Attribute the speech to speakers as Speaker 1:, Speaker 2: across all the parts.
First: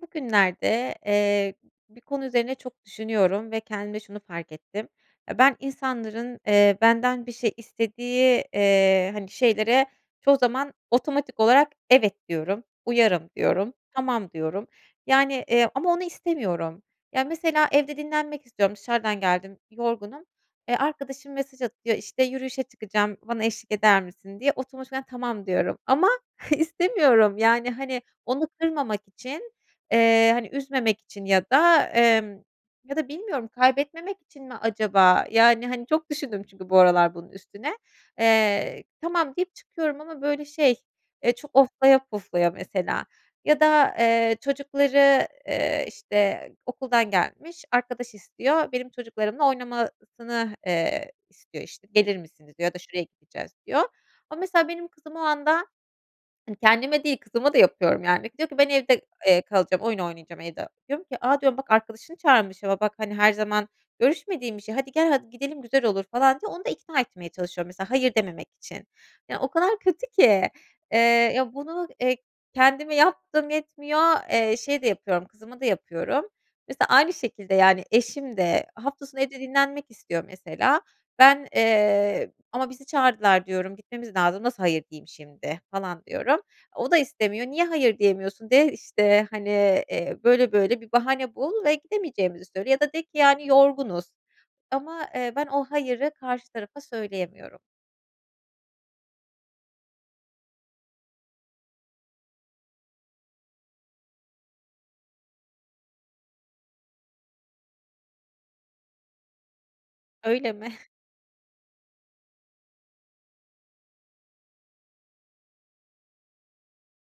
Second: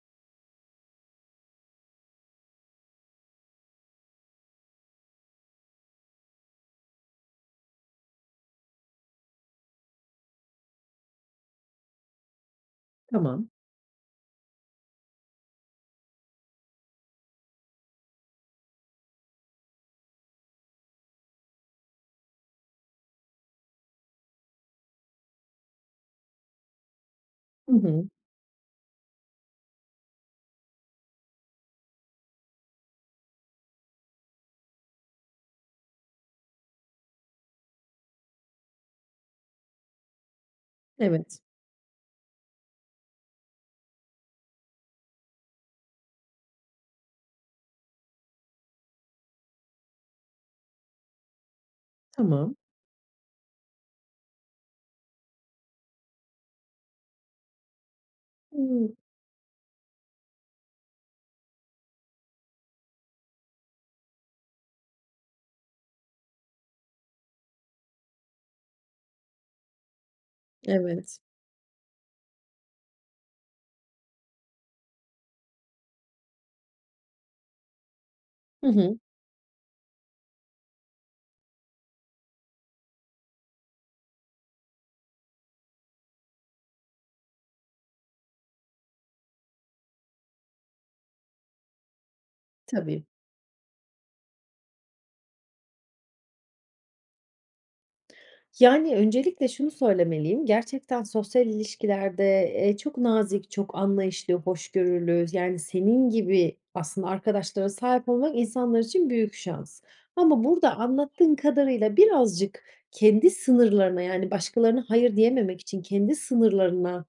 Speaker 1: Bugünlerde, eee, bir konu üzerine çok düşünüyorum ve kendimde şunu fark ettim. Eee, ben insanların, eee, benden bir şey istediği, eee, hani, şeylere çoğu zaman otomatik olarak "Evet." diyorum, "Uyarım."
Speaker 2: Tamam.
Speaker 1: diyorum, "Tamam." diyorum. Yani, eee, ama onu istemiyorum. Ya, mesela evde dinlenmek istiyorum, dışarıdan geldim yorgunum, eee, arkadaşım mesaj atıyor, işte, "Yürüyüşe çıkacağım bana eşlik eder misin?" diye otomatikman "Tamam." diyorum ama istemiyorum yani,
Speaker 2: Hı
Speaker 1: hani,
Speaker 2: hı.
Speaker 1: onu kırmamak için, eee, hani, üzmemek için ya da, emm ya da bilmiyorum kaybetmemek için mi acaba? Yani, hani, çok düşündüm çünkü bu aralar bunun üstüne. Eee, "Tamam." deyip çıkıyorum ama böyle şey, eee,
Speaker 2: Evet.
Speaker 1: çok oflaya puflaya mesela. Ya da, eee, çocukları, eee, işte, okuldan gelmiş, arkadaş istiyor. Benim çocuklarımla oynamasını, eee, istiyor işte. "Gelir misiniz?"
Speaker 2: Tamam.
Speaker 1: diyor ya da "Şuraya gideceğiz." diyor. Ama mesela benim kızım o anda, hani, kendime değil kızıma da yapıyorum yani diyor ki: "Ben
Speaker 2: Hıı.
Speaker 1: evde, eee, kalacağım oyun oynayacağım evde." Diyorum ki, "A!" diyorum, "Bak arkadaşını çağırmış ama bak, hani, her zaman görüşmediğin bir şey. Hadi, gel, hadi, gidelim güzel olur." falan diye onu da ikna etmeye çalışıyorum mesela hayır dememek için. Ya, o kadar kötü ki,
Speaker 2: Evet.
Speaker 1: eee, bunu, eee, kendime yaptığım yetmiyor, eee, şeye de yapıyorum kızıma da yapıyorum. Mesela aynı şekilde, yani, eşim de
Speaker 2: Hı hı.
Speaker 1: hafta sonu evde dinlenmek istiyor mesela. Ben, eee, "Ama bizi çağırdılar." diyorum, "Gitmemiz lazım nasıl hayır diyeyim şimdi?" falan diyorum. O da istemiyor, "Niye hayır diyemiyorsun de, işte, hani, eee, böyle böyle bir bahane bul ve gidemeyeceğimizi söyle. Ya da de
Speaker 2: Tabii.
Speaker 1: ki yani yorgunuz." Ama ben, eee, o hayırı karşı tarafa söyleyemiyorum.
Speaker 2: Yani, öncelikle şunu söylemeliyim. Gerçekten sosyal ilişkilerde, eee, çok nazik, çok anlayışlı, hoşgörülü yani senin gibi aslında arkadaşlara sahip olmak insanlar için büyük şans ama
Speaker 1: Öyle mi?
Speaker 2: burada anlattığın kadarıyla birazcık kendi sınırlarına yani başkalarına "hayır" diyememek için kendi sınırlarına,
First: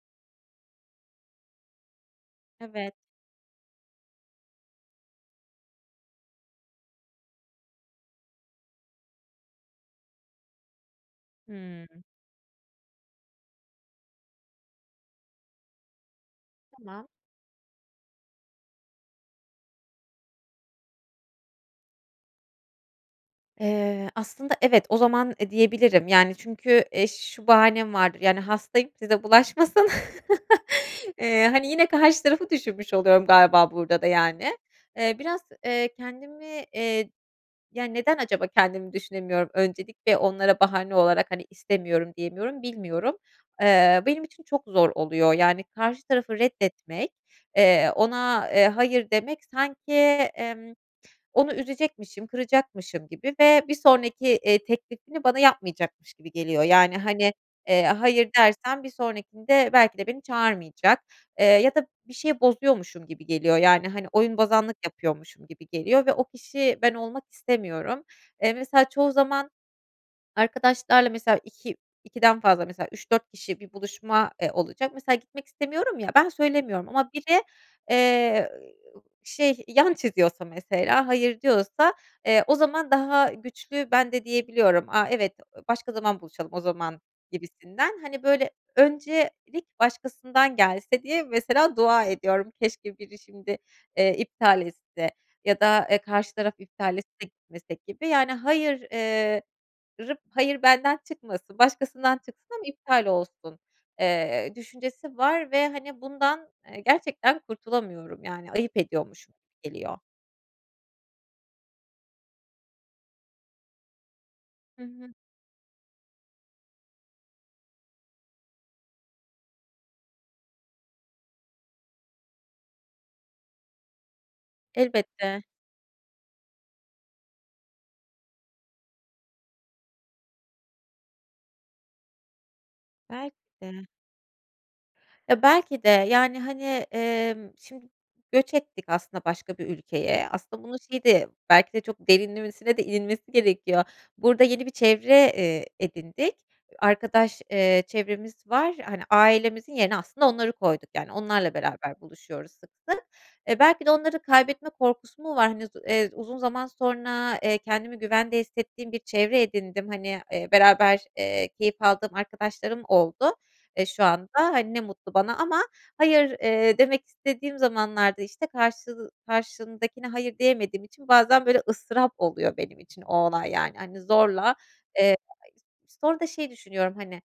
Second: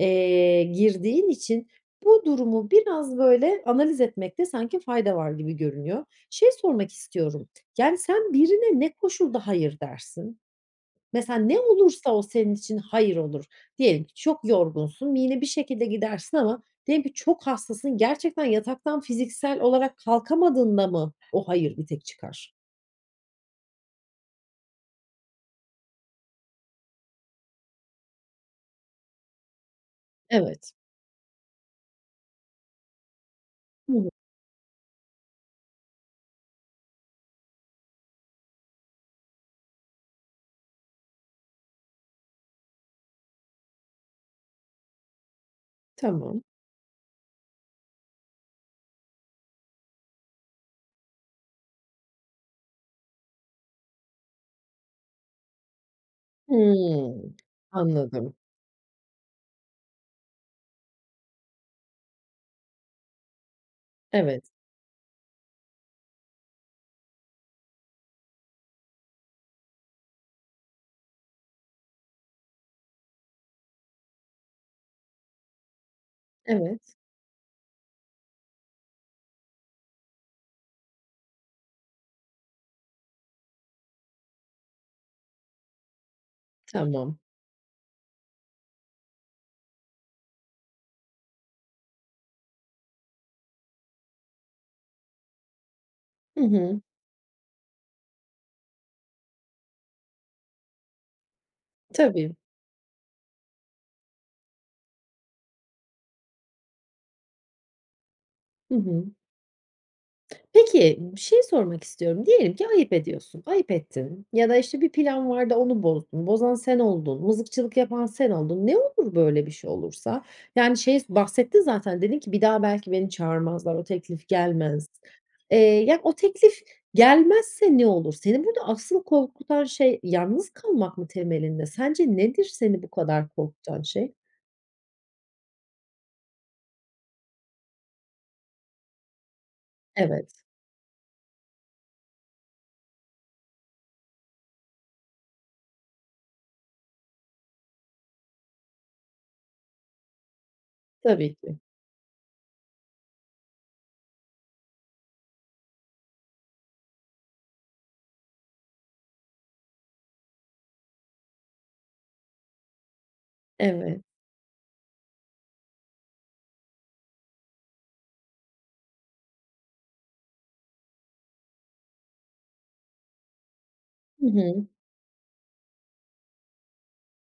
Speaker 2: eee, girdiğin için bu durumu
Speaker 1: Evet.
Speaker 2: biraz böyle analiz etmekte sanki fayda var gibi görünüyor. Şey sormak istiyorum. Yani, sen birine ne koşulda "hayır" dersin? Mesela ne
Speaker 1: Hımm.
Speaker 2: olursa o senin için "hayır" olur? Diyelim ki çok yorgunsun ve yine bir şekilde gidersin ama diyelim
Speaker 1: Tamam
Speaker 2: ki çok hastasın. Gerçekten yataktan fiziksel olarak kalkamadığında mı o "hayır" bir tek çıkar?
Speaker 1: Eee, aslında evet, o zaman, eee, diyebilirim yani çünkü, eee, ş şu bahanem var yani, "Hastayım, size bulaşmasın."
Speaker 2: Evet.
Speaker 1: eee, hani, yine karşı tarafı düşünmüş oluyorum galiba burada da,
Speaker 2: [unintelligible]
Speaker 1: yani. Eee, biraz, eee, kendimi, eee, ya, neden acaba kendimi düşünemiyorum? Öncelikle onlara bahane olarak, hani, "İstemiyorum." diyemiyorum, bilmiyorum. Eee, benim için çok zor oluyor yani karşı tarafı
Speaker 2: Tamam.
Speaker 1: reddetmek, eee, ona, eee, "hayır" demek sanki, emm, onu üzecekmişim, kıracakmışım gibi ve bir sonraki, eee, teklifini bana yapmayacakmış gibi geliyor. Yani, hani,
Speaker 2: Hımm.
Speaker 1: eee, "hayır"
Speaker 2: Anladım.
Speaker 1: dersem bir sonrakinde belki de beni çağırmayacak. Eee, ya da bir şeyi bozuyormuşum gibi geliyor yani, hani,
Speaker 2: Evet.
Speaker 1: oyunbozanlık yapıyormuşum gibi geliyor ve o kişi ben olmak istemiyorum. Eee, mesela çoğu zaman arkadaşlarla mesela iki ikiden fazla mesela 3-4 kişi bir buluşma, eee, olacak; mesela gitmek istemiyorum ya, ben söylemiyorum
Speaker 2: Evet.
Speaker 1: ama biri, eee, ııı, i u şey yan çiziyorsa mesela, "hayır" diyorsa, eee, o zaman daha güçlü ben de diyebiliyorum. "A, evet, başka zaman buluşalım o zaman."
Speaker 2: Tamam.
Speaker 1: gibisinden. Hani, böyle öncelik başkasından gelse diye mesela dua ediyorum. "Keşke biri şimdi, eee, iptal etse ya da, eee, karşı
Speaker 2: Hı
Speaker 1: taraf
Speaker 2: hı.
Speaker 1: iptal etse gitmesek." gibi yani "hayır", eee, rı "hayır" benden çıkmasın, başkasından
Speaker 2: Tabii.
Speaker 1: çıksın, iptal olsun, eee, düşüncesi var ve hani, bundan, eee, gerçekten kurtulamıyorum yani
Speaker 2: Hı
Speaker 1: ayıp
Speaker 2: hı.
Speaker 1: ediyormuşum gibi geliyor.
Speaker 2: Peki, bir şey sormak istiyorum. Diyelim ki ayıp ediyorsun, ayıp ettin ya da, işte,
Speaker 1: Hı
Speaker 2: bir
Speaker 1: hı.
Speaker 2: plan vardı onu bozdun, bozan sen oldun, mızıkçılık yapan sen oldun. Ne olur böyle bir şey olursa? Yani, şeyi s bahsettin zaten dedin ki "Bir daha belki beni çağırmazlar. O teklif gelmez."
Speaker 1: Elbette.
Speaker 2: Eee, ya o teklif gelmezse ne olur? Senin burada aslında korkutan şey yalnız kalmak mı temelinde? Sence nedir seni bu kadar
Speaker 1: Belki
Speaker 2: korkutan
Speaker 1: de.
Speaker 2: şey?
Speaker 1: Ya, belki de, yani, hani, emm, şimdi göç ettik aslında başka bir ülkeye.
Speaker 2: Evet.
Speaker 1: Aslında bunu şey de belki de çok derinlemesine de inilmesi gerekiyor. Burada yeni bir çevre, eee, edindik arkadaş, eee, çevremiz var, hani, ailemizin yerine aslında onları koyduk. Yani,
Speaker 2: Tabii
Speaker 1: onlarla
Speaker 2: ki.
Speaker 1: beraber buluşuyoruz sıklıkla. Eee, belki de onları kaybetme korkusu mu var, hani, uz eee, uzun zaman sonra, eee, kendimi güvende hissettiğim bir çevre edindim. Hani, eee, beraber, eee, keyif aldığım arkadaşlarım oldu, eee,
Speaker 2: Evet.
Speaker 1: şu anda, hani, ne mutlu bana ama hayır, eee, demek istediğim zamanlarda, işte, karşıl karşındakine hayır diyemediğim için bazen böyle ıstırap oluyor benim için o olay yani, hani,
Speaker 2: Hı
Speaker 1: zorla,
Speaker 2: hı.
Speaker 1: eee [unintelligible] sonra da şey düşünüyorum, hani,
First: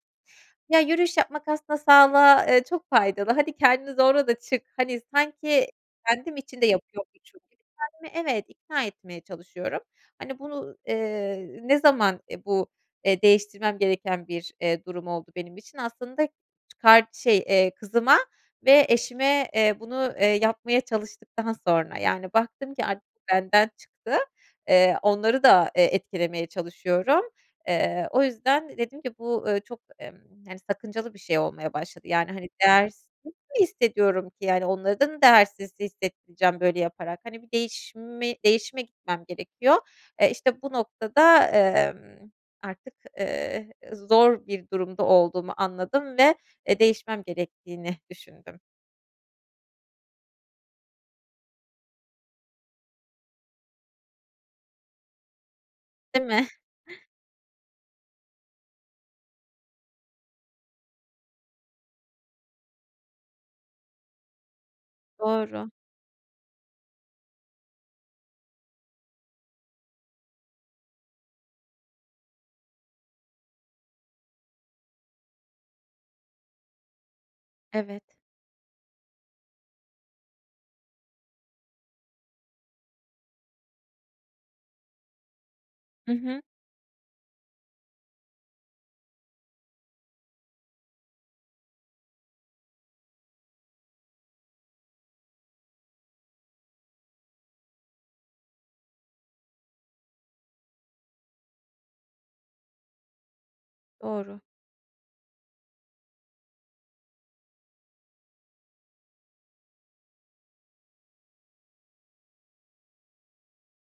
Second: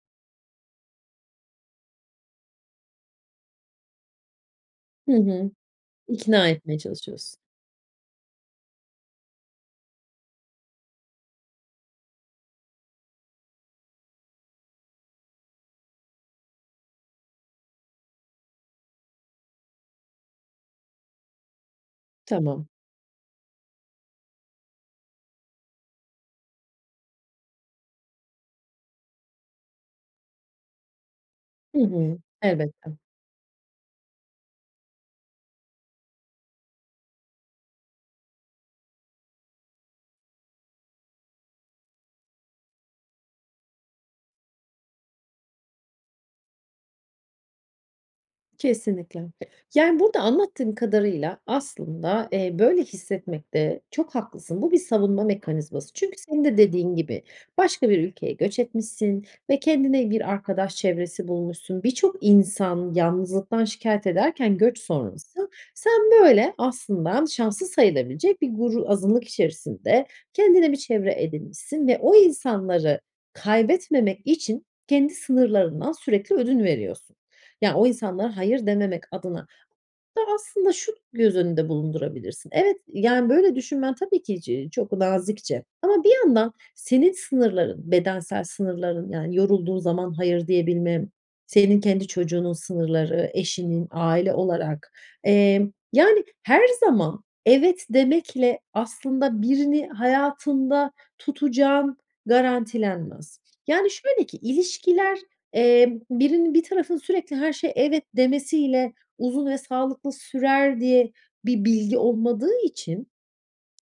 Speaker 1: "Ya, yürüyüş yapmak aslında sağlığa, eee, çok faydalı, hani, kendini zorla da çık." hani,
Speaker 2: Hı hı.
Speaker 1: sanki kendim
Speaker 2: İkna
Speaker 1: için de
Speaker 2: etmeye çalışıyorsun.
Speaker 1: yapıyormuşum gibi. Kendimi evet, ikna etmeye çalışıyorum. Hani, bunu, eee, ne zaman, e, bu, eee, değiştirmem gereken bir, eee, durum oldu benim için? Aslında çıkar şey, eee, kızıma ve eşime, eee, bunu, eee, yapmaya çalıştıktan sonra, yani,
Speaker 2: Tamam.
Speaker 1: baktım ki artık bu benden çıktı, eee, onları da, eee, etkilemeye çalışıyorum. Eee, o yüzden dedim ki bu, ııı, çok emm, hani, sakıncalı bir şey olmaya
Speaker 2: Hı
Speaker 1: başladı
Speaker 2: hı.
Speaker 1: yani, hani,
Speaker 2: Elbette.
Speaker 1: değersiz mi hissediyorum ki, yani, onları da değersiz hissettireceğim böyle yaparak, hani, bir değişimi değişime gitmem gerekiyor, eee, işte bu noktada, ımm, artık, ııı, zor bir durumda olduğumu anladım ve, e, değişmem gerektiğini düşündüm.
Speaker 2: Kesinlikle. Yani burada anlattığın kadarıyla aslında, eee, böyle hissetmekte çok haklısın. Bu bir savunma mekanizması çünkü
Speaker 1: Değil
Speaker 2: senin
Speaker 1: mi?
Speaker 2: de dediğin gibi başka bir ülkeye göç etmişsin ve kendine bir arkadaş çevresi bulmuşsun. Birçok insan yalnızlıktan şikâyet ederken göç sonrası,
Speaker 1: Doğru.
Speaker 2: sen böyle aslında şanslı sayılabilecek bir gru azınlık içerisinde kendine bir çevre edinmişsin ve o insanları kaybetmemek için kendi sınırlarından sürekli ödün veriyorsun. Yani, o
Speaker 1: Evet.
Speaker 2: insanlara hayır dememek adına da aslında şu göz önünde bulundurabilirsin. Evet, yani, böyle düşünmen tabii ki ç çok nazikçe ama
Speaker 1: Hı
Speaker 2: bir
Speaker 1: hı.
Speaker 2: yandan senin sınırların, bedensel sınırların yani yorulduğun zaman hayır diyebilme, senin kendi çocuğunun sınırları, eşinin aile olarak Emm, yani, her zaman evet demekle aslında birini hayatında tutacağın garantilenmez. Yani, şöyle ki
Speaker 1: Doğru.
Speaker 2: ilişkiler, eee, birinin bir tarafının sürekli her şeye evet demesiyle uzun ve sağlıklı sürer diye bir bilgi olmadığı için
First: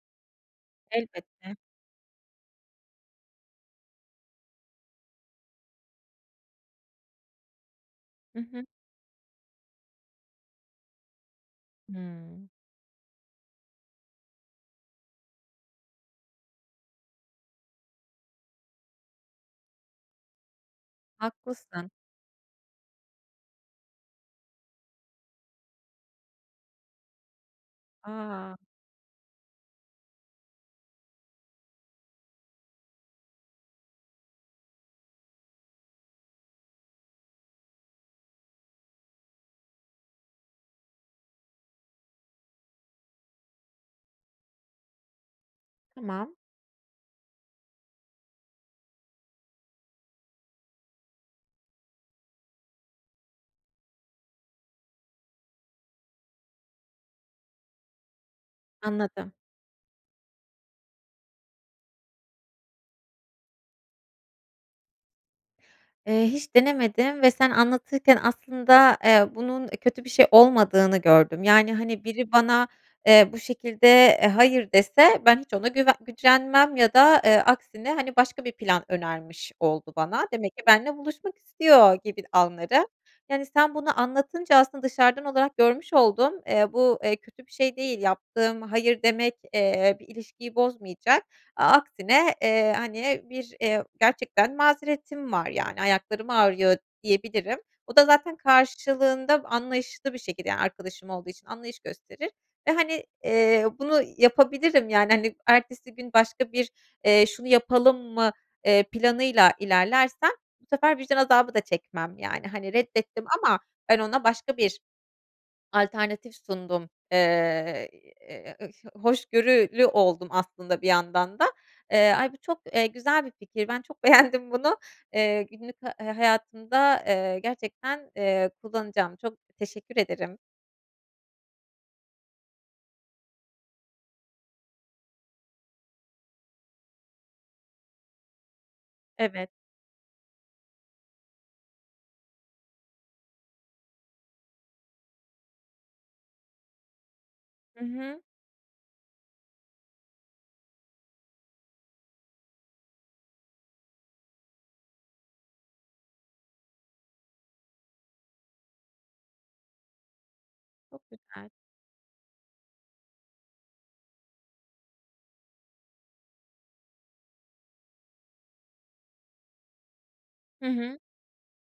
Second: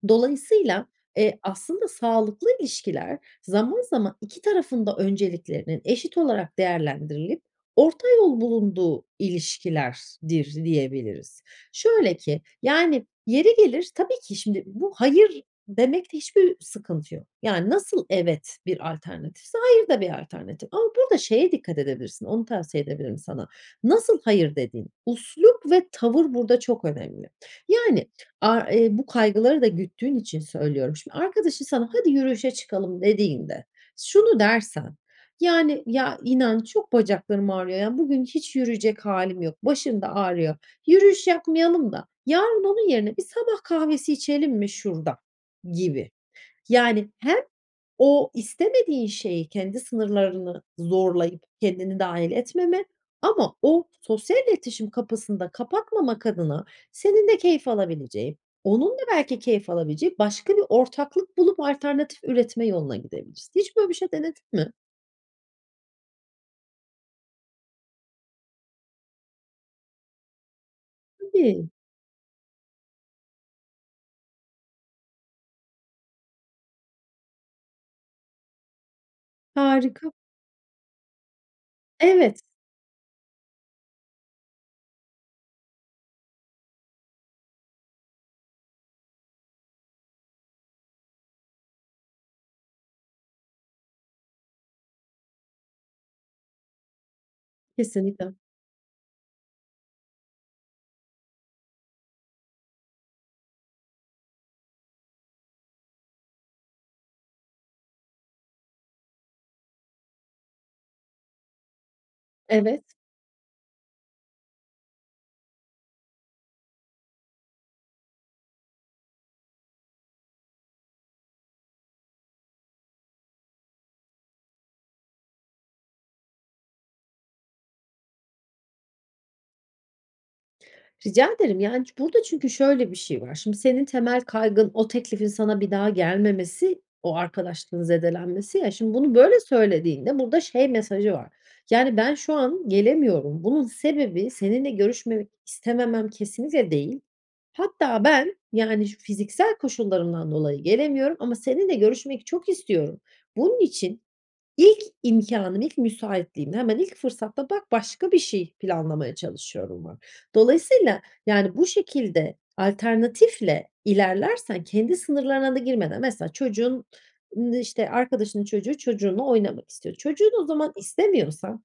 Speaker 2: dolayısıyla, eee,
Speaker 1: Elbette.
Speaker 2: aslında sağlıklı ilişkiler zaman zaman 2 tarafın da önceliklerinin eşit olarak değerlendirilip orta
Speaker 1: Hı
Speaker 2: yol
Speaker 1: hı.
Speaker 2: bulunduğu ilişkilerdir diyebiliriz. Şöyle ki
Speaker 1: Hımm.
Speaker 2: yani yeri gelir tabii ki şimdi bu hayır demekte hiçbir sıkıntı yok. Yani, nasıl evet bir alternatifse hayır da bir alternatif ama burada şeye dikkat
Speaker 1: Haklısın.
Speaker 2: edebilirsin, onu tavsiye edebilirim sana. Nasıl hayır dediğin, üslup ve tavır burada çok önemli. Yani,
Speaker 1: A!
Speaker 2: a e bu kaygıları da güttüğün için söylüyorum. Şimdi arkadaşın sana "Hadi, yürüyüşe çıkalım." dediğinde şunu dersen yani, "Ya, inan çok bacaklarım ağrıyor ya, bugün hiç yürüyecek hâlim yok, başım da ağrıyor, yürüyüş yapmayalım da yarın onun yerine bir sabah kahvesi içelim mi şurada?" gibi.
Speaker 1: Tamam.
Speaker 2: Yani, hem o istemediğin şeyi kendi sınırlarını zorlayıp kendini dâhil etmeme ama o sosyal iletişim kapısını da kapatmamak adına senin de keyif alabileceğin, onun da
Speaker 1: Anladım.
Speaker 2: belki keyif alabilecek başka bir ortaklık bulup alternatif üretme yoluna gidebilirsin. Hiç böyle bir şey denedin mi?
Speaker 1: Eee, hiç denemedim ve sen anlatırken aslında, eee, bunun, e, kötü bir şey olmadığını gördüm.
Speaker 2: Tabii.
Speaker 1: Yani, hani, biri bana, eee, bu şekilde, eee, hayır dese ben hiç ona güve gücenmem ya da, eee, aksine, hani, başka bir plan önermiş oldu
Speaker 2: Harika.
Speaker 1: bana, demek ki benimle buluşmak istiyor gibi
Speaker 2: Evet.
Speaker 1: anlarım. Yani sen bunu anlatınca aslında dışarıdan olarak görmüş oldum. Eee, bu, eee, kötü bir şey değil. Yaptığım hayır demek, eee, bir ilişkiyi bozmayacak a aksine, eee, hani, bir, eee, gerçekten mazeretim var yani ayaklarım ağrıyor diyebilirim o da
Speaker 2: Kesinlikle.
Speaker 1: zaten karşılığında anlayışlı bir şekilde yani arkadaşım olduğu için anlayış gösterir. E, hani, eee, bunu yapabilirim, yani, hani, ertesi gün başka bir, eee, şunu yapalım mı, eee, planıyla ilerlersem bu sefer vicdan azabı da çekmem yani, hani,
Speaker 2: Evet.
Speaker 1: reddettim ama ben ona başka bir alternatif sundum. Eee, iii, eee, ı hoşgörülü oldum aslında bir yandan da. Eee, ay, bu çok, eee, güzel bir fikir. Ben çok beğendim bunu. Eee, günlük ha hayatımda, eee, gerçekten, eee, kullanacağım. Çok teşekkür ederim.
Speaker 2: Rica ederim. Yani ç burada çünkü şöyle bir şey var. Şimdi, senin temel kaygın o teklifin sana bir daha gelmemesi, o arkadaşlığın zedelenmesi, ya, şimdi bunu böyle
Speaker 1: Evet.
Speaker 2: söylediğinde burada şey mesajı var: Yani, "Ben şu an gelemiyorum. Bunun sebebi seninle görüşmemek istememem kesinlikle değil.
Speaker 1: Hı
Speaker 2: Hatta
Speaker 1: hı.
Speaker 2: ben, yani, şu fiziksel koşullarımdan dolayı gelemiyorum ama seninle görüşmek çok istiyorum. Bunun için ilk imkânım, ilk müsaitliğim, hemen ilk fırsatta; bak, başka bir şey planlamaya çalışıyorum." var. Dolayısıyla
Speaker 1: Çok güzel.
Speaker 2: yani bu şekilde alternatifle ilerlersen kendi sınırlarına da girmeden Mesela çocuğun ın işte, arkadaşının çocuğu çocuğunla oynamak istiyor. Çocuğun o
Speaker 1: Hı
Speaker 2: zaman
Speaker 1: hı.
Speaker 2: istemiyorsan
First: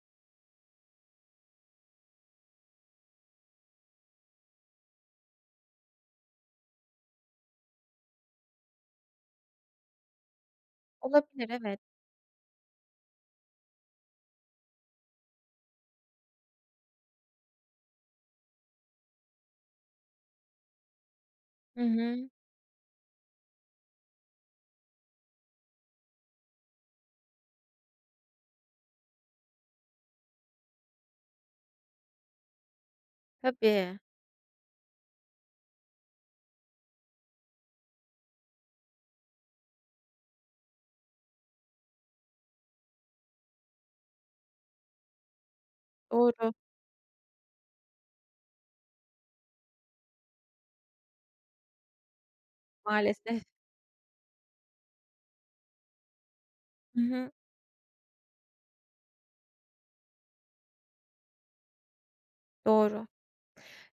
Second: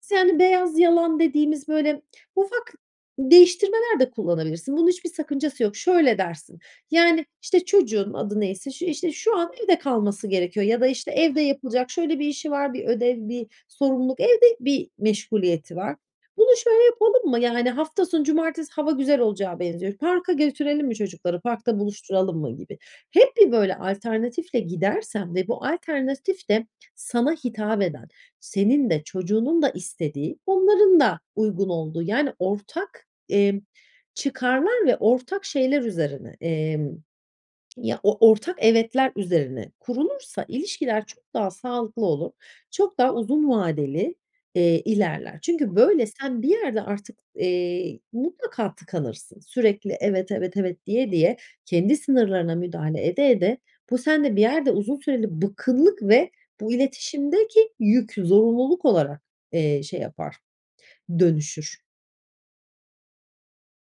Speaker 2: sen beyaz yalan dediğimiz böyle ufak değiştirmeler de kullanabilirsin. Bunun hiçbir sakıncası yok. Şöyle dersin: Yani, işte, çocuğun adı neyse, ş işte, "Şu an evde kalması gerekiyor ya da, işte, evde
Speaker 1: Olabilir, evet.
Speaker 2: yapılacak şöyle bir işi var, bir ödev, bir sorumluluk, evde bir meşguliyeti var. Bunu şöyle yapalım mı? Yani, hafta sonu cumartesi hava güzel olacağa benziyor. Parka götürelim mi çocukları? Parkta
Speaker 1: Hı hı.
Speaker 2: buluşturalım mı?" gibi. Hep bir böyle alternatifle gidersen ve bu alternatif de sana hitap eden, senin de çocuğunun da istediği, onların da uygun olduğu yani ortak, emm,
Speaker 1: Tabii.
Speaker 2: çıkarlar ve ortak şeyler üzerine, emm, ya, o ortak, "evetler" üzerine kurulursa ilişkiler çok daha sağlıklı olur. Çok daha uzun vadeli, eee, ilerler. Çünkü böyle sen bir
Speaker 1: Doğru.
Speaker 2: yerde artık, eee, mutlaka tıkanırsın. Sürekli, "Evet, evet, evet." diye diye, kendi sınırlarına müdahale ede
Speaker 1: Maalesef.
Speaker 2: ede bu sende bir yerde uzun süreli bıkkınlık ve bu
Speaker 1: Hı hı.
Speaker 2: iletişimdeki yük, zorunluluk olarak, eee, şey yapar, dönüşür.
Speaker 1: Doğru.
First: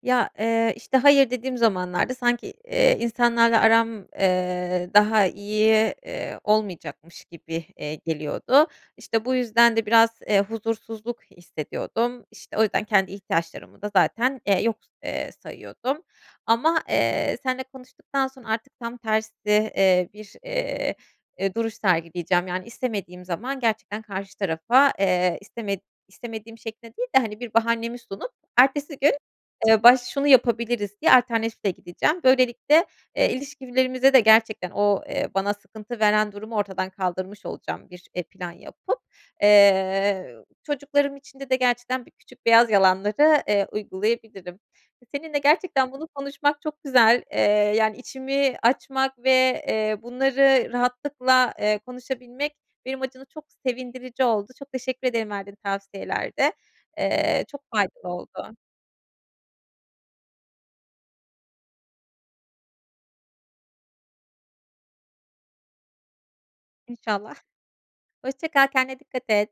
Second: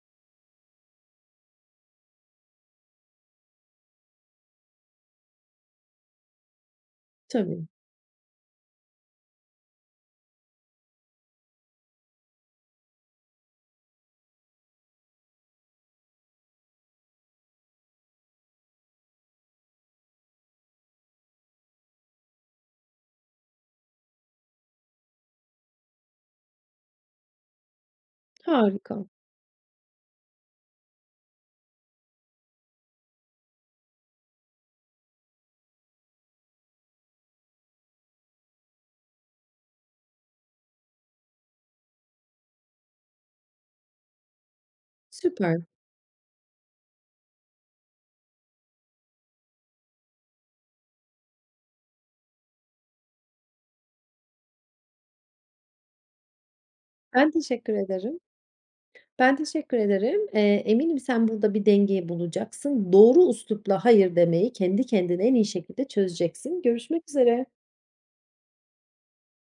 Speaker 1: Ya, eee, işte hayır dediğim zamanlarda sanki, eee, insanlarla aram, eee, daha iyi, eee, olmayacakmış gibi,
Speaker 2: Tabii.
Speaker 1: eee, geliyordu. İşte, bu yüzden de biraz, eee, huzursuzluk hissediyordum. İşte, o yüzden kendi ihtiyaçlarımı da zaten, eee, yok, eee, sayıyordum ama, eee, seninle konuştuktan sonra artık tam tersi, eee, bir, eee, eee, duruş sergileyeceğim. Yani, istemediğim zaman gerçekten karşı tarafa, eee, isteme istemediğim şeklinde değil de, hani, bir bahanemi sunup ertesi
Speaker 2: Harika.
Speaker 1: gün, eee, baş şunu yapabiliriz diye alternatifle gideceğim. Böylelikle, eee, ilişkilerimize de gerçekten o, eee, bana sıkıntı veren durumu ortadan kaldırmış olacağım bir, eee, plan yapıp. Eee, çocuklarım içinde de gerçekten bir küçük beyaz yalanları, eee, uygulayabilirim. Seninle
Speaker 2: Süper.
Speaker 1: gerçekten bunu konuşmak çok güzel, eee, yani içimi açmak ve, eee, bunları rahatlıkla, eee, konuşabilmek benim açımdan çok sevindirici oldu. Çok teşekkür ederim verdiğin tavsiyelerde.
Speaker 2: Ben
Speaker 1: Eee, çok
Speaker 2: teşekkür
Speaker 1: faydalı
Speaker 2: ederim.
Speaker 1: oldu.
Speaker 2: Ben teşekkür ederim. Eee, eminim sen burada bir denge bulacaksın. Doğru üslupla hayır demeyi kendi kendine en iyi şekilde çözeceksin. Görüşmek
Speaker 1: İnşallah.
Speaker 2: üzere.
Speaker 1: Hoşça kal, kendine dikkat et.